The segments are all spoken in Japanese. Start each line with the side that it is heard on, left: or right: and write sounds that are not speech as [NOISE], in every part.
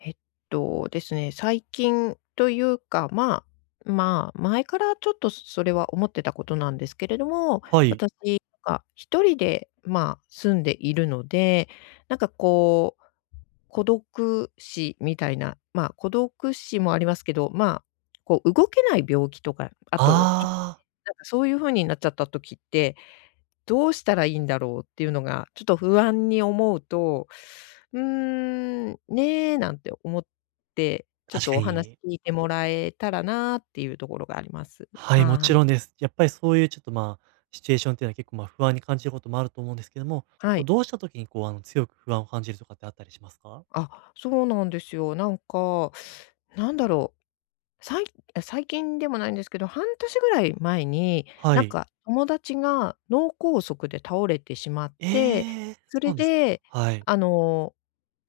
left: えっとですね、最近というか、前からちょっとそれは思ってたことなんですけれども、
right: はい。
left: 私が一人で、住んでいるので、なんかこう、孤独死みたいな、孤独死もありますけど、こう動けない病気とか、あと
right: あ
left: なんかそういう風になっちゃった時って、どうしたらいいんだろうっていうのが、ちょっと不安に思うと、うーね、なんて思って、ちょ
right: あ、
left: っ
right: 確
left: と
right: か
left: お話
right: に。
left: 聞いてもらえたらなっていうところがあります。
right: はい、も
left: は
right: ちろん
left: い。
right: です。やっぱりそういうちょっと、シチュエーションっていうのは結構、不安に感じることもあると思うんですけども、
left: は
right: こう
left: い。
right: どうした時にこう、強く不安を感じるとかってあったりしますか？
left: あ、そうなんですよ。なんか、なんだろう、さい最近でもないんですけど、半年ぐらい前に、
right: は
left: なん
right: い。
left: か友達が脳梗塞で倒れてしまって、
right: ええ、そ
left: そ
right: う
left: れ
right: なんですか？
left: で、
right: はい。
left: あの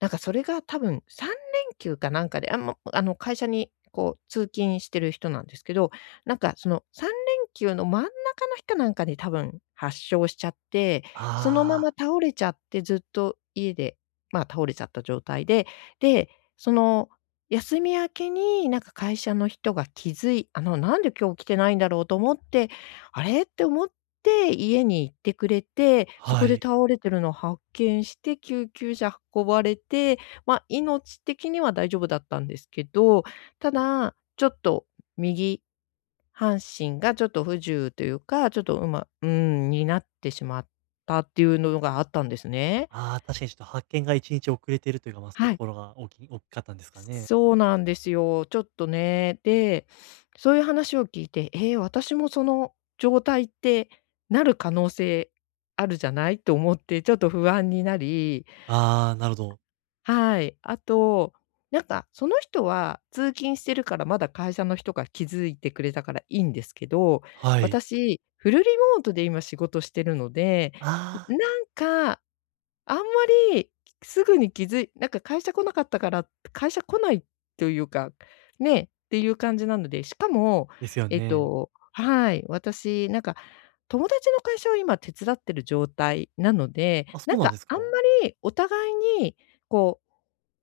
left: なんかそれが多分3連休かなんかで、あ、もあの、会社にこう通勤してる人なんですけど、なんかその3連休の真ん中の日かなんかに多分発症しちゃって、そのま
right: あ
left: ま
right: あ、
left: 倒れちゃってずっと家で、倒れちゃった状態で、で、その休み明けになんか会社の人が気づいあの、なんで今日来てないんだろうと思ってあれ？って思って家に行ってくれて、そ
right: は
left: こで
right: い。
left: 倒れてるのを発見して、救急車運ばれて、命的には大丈夫だったんですけど、ただ、ちょっと右半身がちょっと不自由というか、ちょっと、うまうーん、になってしまったっていうのがあったんですね。
right: ああ、確かにちょっと発見が1日遅れているというか、まあ、そういう
left: は
right: と
left: い。
right: ころが大きかったんですかね。
left: そうなんですよ。ちょっとね。で、そういう話を聞いて、ええ、私もその状態ってなる可能性あるじゃないと思って、ちょっと不安になり。
right: ああ、なるほど。
left: はい。あと、なんかその人は通勤してるから、まだ会社の人が気づいてくれたからいいんですけど、
right: はい。
left: 私、フルリモートで今仕事してるので、
right: あ
left: ん
right: あ、
left: なんか、あんまりすぐに気づいなんか会社来なかったから、会社来ないというか、ね、っていう感じなので、しかも、
right: ですよね。
left: はい、私なんか、友達の会社を今手伝ってる状態なので、
right: あ、そ
left: なん
right: うなんで
left: か
right: す
left: あ
right: か？
left: んまりお互いにこう、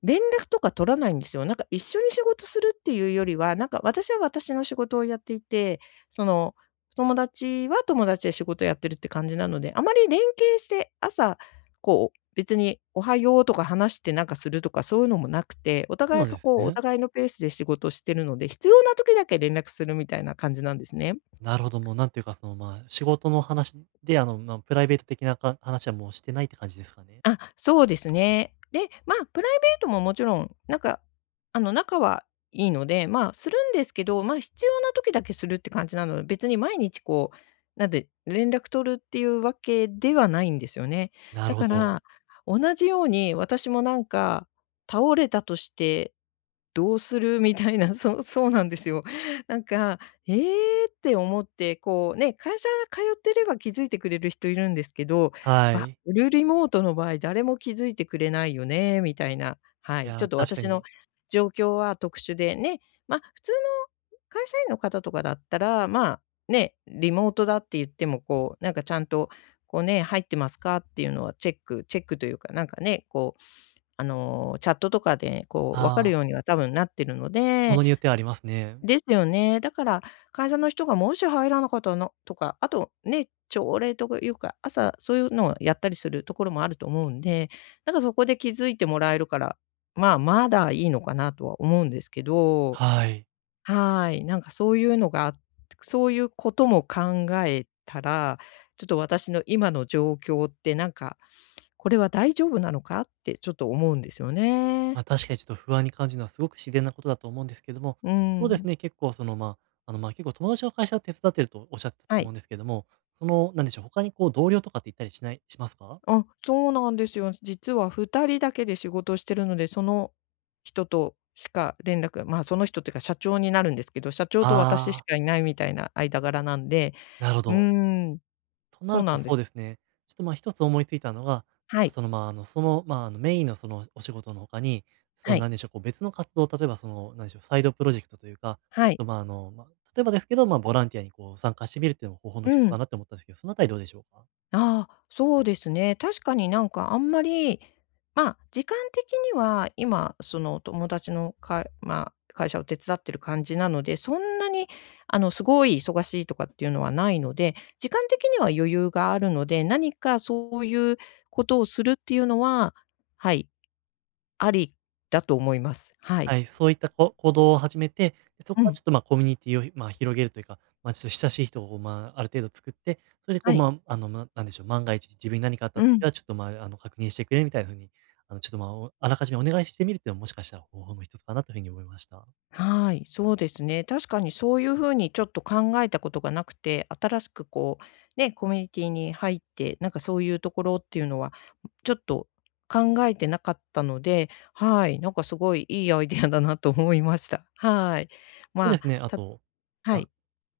left: 連絡とか取らないんですよ。なんか一緒に仕事するっていうよりは、なんか私は私の仕事をやっていて、その、友達は友達で仕事やってるって感じなので、あまり連携して朝、こう、別におはようとか話してなんかするとかそういうのもなくて、お
right: そう
left: 互
right: な
left: い
right: ん
left: が
right: です
left: こう、お
right: ね。
left: 互いのペースで仕事をしてるので、必要な時だけ連絡するみたいな感じなんですね。
right: なるほど、もうなんていうか、その、まあ、仕事の話で、まあ、プライベート的なか話はもうしてないって感じですかね。
left: あ、そうですね。で、まあ、プライベートももちろん、なんか、仲はいいので、まあ、するんですけど、まあ、必要な時だけするって感じなので、別に毎日こう、なんで、連絡取るっていうわけではないんですよね。
right: な
left: だ
right: るほ
left: か
right: ど。
left: ら、同じように私もなんか、倒れたとしてどうする？みたいな、[LAUGHS] そうそうなんですよ。なんか、えーって思って、こうね、会社通ってれば気づいてくれる人いるんですけど、
right: は
left: あ、
right: い。
left: フルリモートの場合、誰も気づいてくれないよね、みたいな。は
right: い
left: い。ちょ
right: や、
left: っと
right: 確か
left: 私の
right: に。
left: 状況は特殊でね、まあ、普通の会社員の方とかだったら、まあ、ね、リモートだって言っても、こう、なんかちゃんと、こうね、入ってますかっていうのはチェックチェックというか、なんかね、こうチャットとかでこう分か
right: あ
left: る
right: あ、
left: ようには多分なってるの
right: もの
left: で、
right: によってはあ
left: そ
right: りますね。
left: ですよね。だから、会社の人がもし入らなかったのとか、あとね、朝礼とかいうか、朝そういうのをやったりするところもあると思うんで、なんかそこで気づいてもらえるから、まあ、まだいいのかなとは思うんですけど、
right: はい。
left: はい、なんかそういうのがあそういうことも考えたら、ちょっと私の今の状況ってなんか、これは大丈夫なのかってちょっと思うんですよね。
right: まあ、確かにちょっと不安に感じるのはすごく自然なことだと思うんですけども、
left: う
right: そうです
left: ん。
right: ね、結構その、まあ、結構友達の会社を手伝ってるとおっしゃってたと
left: は
right: 思う
left: い。
right: んですけども、その、なんでしょう、他にこう同僚とかって言ったりしないしますか？
left: あ、そうなんですよ。実は2人だけで仕事してるので、その人としか連絡まあ、その人っていうか社長になるんですけど、社長と私し
right: ああ
left: かいないみたいな間柄なんで、
right: ー、なるほ
left: う
right: ど。
left: ーん、
right: とな
left: そ
right: る
left: う
right: と、
left: なんで
right: そう
left: す。
right: ですね。ちょっと、一つ思いついたのが、
left: はい、
right: その、メインのそのお仕事の他に、そ
left: は
right: の、な
left: い、
right: んでしょう、こう、別の活動、例えば、その、なんでしょう、サイドプロジェクトというか、
left: は
right: ち
left: い。
right: ょっと、ま、ああの、まあ、例えばですけど、ボランティアにこう参加してみるっていうのも方法の
left: う
right: 一つか
left: ん。
right: なって思ったんですけど、そのあたりどうでしょうか？
left: ああ、そうですね。確かになんかあんまり、まあ、時間的には今、その友達のかまあ、会社を手伝ってる感じなので、そんなにすごい忙しいとかっていうのはないので、時間的には余裕があるので、何かそういうことをするっていうのは、はい、ありだと思います。は
right: は
left: い。
right: い、そういった行動を始めて、で、そこ
left: う
right: は
left: ん。
right: ちょっと、コミュニティを、広げるというか、まあ、ちょっと親しい人を、ある程度作って、それでこ
left: は
right: う、
left: い。
right: なんでしょう、万が一自分に何かあった
left: う
right: 時
left: ん。
right: はちょっと、確認してくれみたいな風に、ちょっと、あらかじめお願いしてみるっていうのも、もしかしたら方法の一つかなという風に思いました。
left: はい、そうですね。確かにそういう風にちょっと考えたことがなくて、新しくこう、ね、コミュニティに入って、なんかそういうところっていうのは、ちょっと考えてなかったので、はい、なんかすごいいいアイデアだなと思いました。はい。
right: そうで
left: まあ、
right: すね、あ
left: た
right: と、ま
left: は
right: あ、
left: い、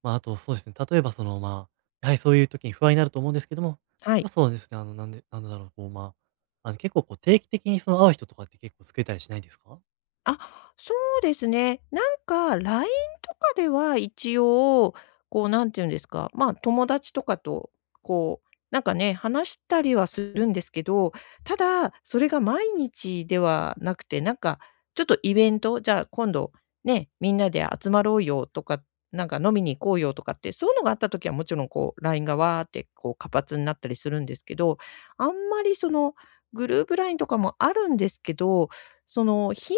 right: あとそうですね、例えばその、まあ、やはりそういう時に不安になると思うんですけども、やっ
left: はい。
right: ぱそうですね、なんだろう、こう、結構こう定期的にその会う人とかって結構作れたりしないですか？
left: あ、そうですね。なんか LINE とかでは一応、こうなんて言うんですか、まあ、友達とかとこう、なんかね、話したりはするんですけど、ただ、それが毎日ではなくて、なんかちょっとイベント、じゃあ今度ね、みんなで集まろうよとか、なんか飲みに行こうよとかって、そういうのがあった時はもちろんこう LINE がわーってこう活発になったりするんですけど、あんまりそのグループ LINE とかもあるんですけど、その頻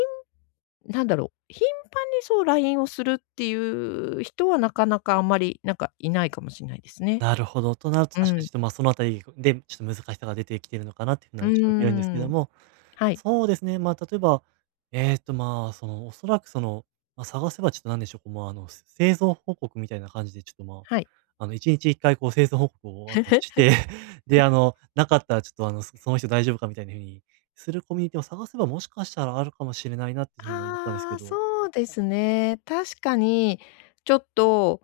left: なんだろう、頻繁にそう LINE をするっていう人はなかなかあんまり、なんかいないかもしんないですね。
right: なるほど。となると
left: う
right: 確かに
left: ん。
right: ちょっと、そのあたりで、ちょっと難しさが出てきてるのかなっていうふうな
left: う
right: 印象を受けるんですけ
left: ー
right: ど
left: ん。
right: も、
left: はい。
right: そうですね、例えば、まあ、その、おそらくその、まあ、探せばちょっとなんでしょう、こう、製造報告みたいな感じでちょっと、
left: はい。
right: 1日1回こう製造報告を、して、[LAUGHS] で、あの、なかったらちょっと、あの、その人大丈夫かみたいな風にするコミュニティを探せば、もしかしたらあるかもしれないなっていうふうに思ったんです
left: あ
right: け
left: あ、
right: ど。
left: そうですね。確かに、ちょっと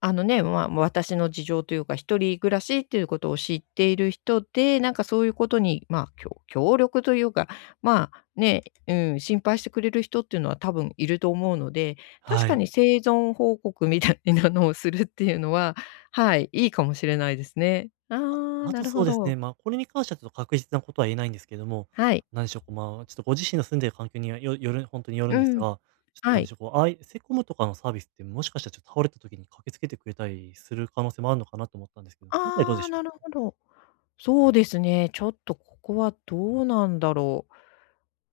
left: まあ、私の事情というか、一人暮らしっていうことを知っている人で、なんかそういうことに、まあ、協力というか、まあ、ね、うん、心配してくれる人っていうのは多分いると思うので、確
right: は
left: か
right: い。
left: に生存報告みたいなのをするっていうのは、はい、いいかもしれないですね。ああ、
right: あ
left: な
right: と
left: る
right: そ
left: ほ
right: うです
left: ど。
right: ね、まあ、これに関してはちょっと確実なことは言えないんですけども、
left: はい。
right: なんでしょう、こう、まあ、ちょっとご自身の住んでいる環境にはよる本当による
left: う
right: んです
left: ん。
right: が、ちょっとな
left: は
right: んで
left: い。
right: しょう、こう、セコムとかのサービスってもしかしたらちょっと倒れた時に駆けつけてくれたりする可能性もあるのかなと思ったんですけど、その辺りどうで
left: ああ、
right: しょう
left: なる
right: か？
left: ほど。そうですね。ちょっとここはどうなんだろう。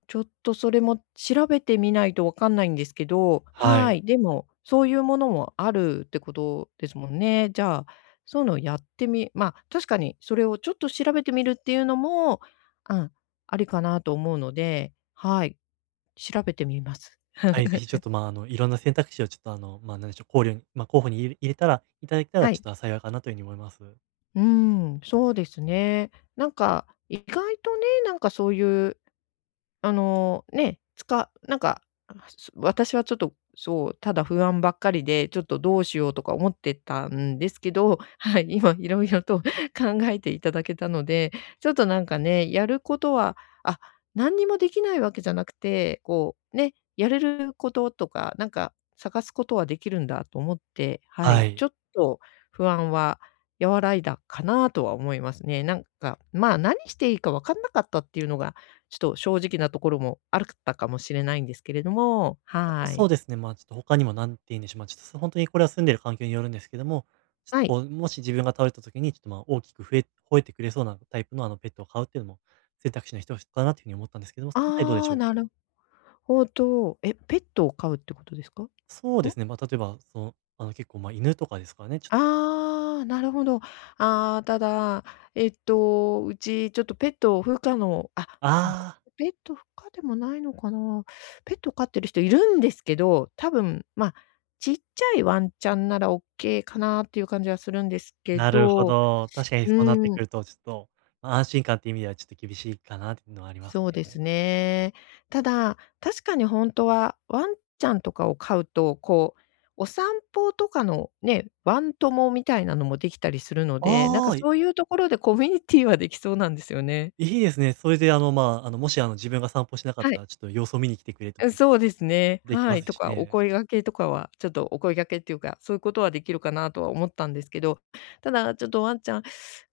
left: ちょっとそれも調べてみないとわかんないんですけど、
right: は
left: は
right: い。
left: い、でも、そういうものもあるってことですもんね。じゃあ、そういうのをやってみまあ、確かにそれをちょっと調べてみるっていうのも、うん、ありかなと思うので、はい、調べてみます。
right: はい、ぜ
left: [LAUGHS]
right: ひちょっと、いろんな選択肢をちょっと、まあ、なんでしょう、考慮にまあ、候補に入れたらいただけたら
left: は
right: ちょっ
left: い。
right: と幸いかなというふうに思います。
left: うーん、そうですね。なんか、意外とね、なんかそういうあの、ね、つかなんか、私はちょっと、そう、ただ不安ばっかりで、ちょっとどうしようとか思ってたんですけど、[LAUGHS] はい、今いろいろと [LAUGHS] 考えていただけたので、ちょっとなんかね、やることは、あ、何にもできないわけじゃなくて、こう、ね、やれることとか、なんか探すことはできるんだと思って、は
right: は
left: い、
right: い。
left: ちょっと不安は和らいだかなとは思いますね。なんか、まあ、何していいか分かんなかったっていうのがちょっと正直なところもあるったかもしれないんですけれども、
right: あと、
left: は
right: そう
left: い。
right: ですね、まあ、ちょっと他にもなんて言うんでしょう、ちょっと、本当にこれは住んでる環境によるんですけども、ちょっと
left: はい。
right: こう、もし自分が倒れた時に、ちょっと、まあ、大きく増え吠えてくれそうなタイプの、ペットを飼うっていうのも選択肢の一つかなというふうに思ったんですけども、その辺りどうで
left: あ
right: しょ
left: あ、
right: う
left: な
right: か？
left: るほど。え、ペットを飼うってことですか？ん？
right: そうですね、例えば、その、あの、結構、犬とかですからね、ちょっと
left: ああー、なるほど。ああ、ただ、えっと、うちちょっとペット不可のあ、でも、こ
right: ああ、
left: ペット不可でもないのかな。ペット飼ってる人いるんですけど、多分、ま、あちっちゃいワンちゃんならオッケーかなっていう感じはするんです
right: [LAUGHS]
left: け
right: なるほ
left: ど、
right: ど。確かに
left: う
right: そうなって
left: ー
right: く
left: ん。
right: ると、ちょっと、安心感っていう意味ではちょっと厳しいかなっていうのはあります
left: そうで
right: ね。
left: すね。ただ、確かに本当はワンちゃんとかを飼うと、こう、お散歩とかのね、ワン友みたいなのもできたりするので、なん
right: あ
left: か
right: あ、
left: そういうところでコミュニティはできそうなんですよね。
right: いですね。それで、もし、自分が散歩しなかっ
left: は
right: た
left: い。
right: ら、ちょっと様子を見に来てくれという
left: うそうですね。
right: でき
left: は
right: ま
left: い。
right: す
left: と
right: し
left: か、お
right: ね。
left: 声掛けとかは、ちょっとお声掛けっていうか、そういうことはできるかなとは思ったんですけど、ただちょっとワンちゃん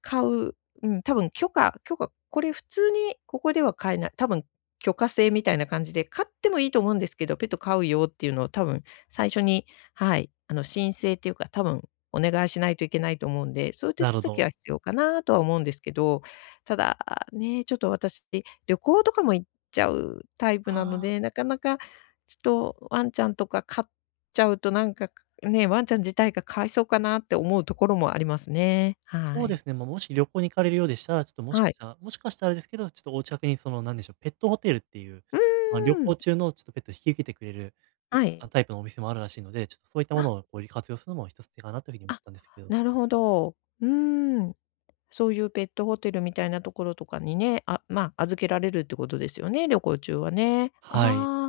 left: 飼う、うん、多分許可、これ普通にここでは買えない、多分許可制みたいな感じで、飼ってもいいと思うんですけど、ペット飼うよっていうのを多分最初に、はい、あの、申請っていうか、多分お願いしないといけないと思うんで、そういう手
right: なるほ
left: 続き
right: ど。
left: は必要かなとは思うんですけど、ただ、ね、ちょっと私、旅行とかもちゃうタイプなの
right: ああ、
left: で、なかなかちょっとワンちゃんとか飼っちゃうとなんか、ね、ワンちゃん自体がかわいそうかなって思うところもありますね。は
right: そうで
left: い。
right: すね、まあ、もし旅行に行かれるようでしたら、ちょっと
left: はい。
right: もしかしたらですけど、ちょっとお近くにその、なんでしょう、ペットホテルっていう、
left: う
right: まあ、旅
left: ー
right: 行
left: ん。
right: 中のちょっとペットを引き受けてくれる、
left: は
right: あ、
left: い。
right: タイプのお店もあるらしいので、ちょっとそういったもの
left: あ、
right: をこう活用するのも一つ手かなというふうに思っ
left: あ、
right: たんですけど。
left: なるほど。うーん。そういうペットホテルみたいなところとかにね、あ、まあ、預けられるってことですよね、旅行中はね。
right: はい。
left: ああ、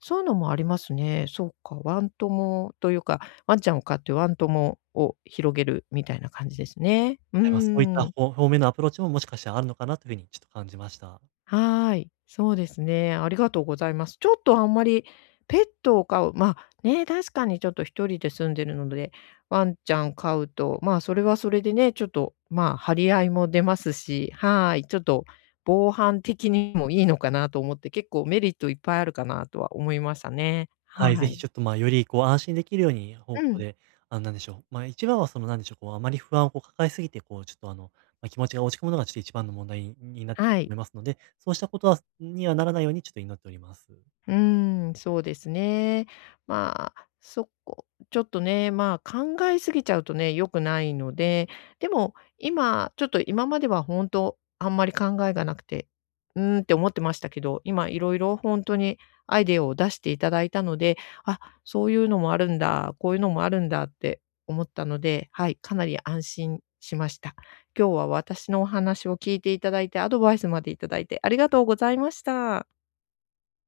left: そういうのもありますね。そうか、ワン友というか、ワンちゃんを飼ってワン友を広げるみたいな感じですね。う
right: あ、まあ、そういっ
left: ー
right: た
left: ん。
right: 方面のアプローチももしかしたらあるのかなというふうにちょっと感じました。
left: はーい、そうですね。ありがとうございます。ちょっとあんまりペットを飼う、まあ、ね、確かにちょっと一人で住んでるので、ワンちゃん飼うと、まあ、それはそれでね、ちょっと、まあ、張り合いも出ますし、はーい、ちょっと防犯的にもいいのかなと思って、結構メリットいっぱいあるかなとは思いましたね。
right: は
left: は
right: い、ぜ
left: ー
right: ひ
left: い。
right: ちょっと、まあ、よりこう安心できるように方
left: う
right: 向
left: ん、
right: で、なんでしょう、まあ、一番はその、なんでしょう、こう、あまり不安をこう抱えすぎて、こう、ちょっと、まあ、気持ちが落ち込むのがちょっと一番の問題になってくる
left: は
right: と
left: い。
right: 思いますので、そうしたことにはならないようにちょっと祈っております。
left: うーん、そうですね。まあ、そこ、ちょっとね、まあ、考えすぎちゃうとね、良くないので、でも今、ちょっと今までは本当あんまり考えがなくて、うーんって思ってましたけど、今いろいろ本当にアイデアを出していただいたので、あ、そういうのもあるんだ、こういうのもあるんだって思ったので、はい、かなり安心しました。今日は私のお話を聞いていただいて、アドバイスまでいただいてありがとうございました。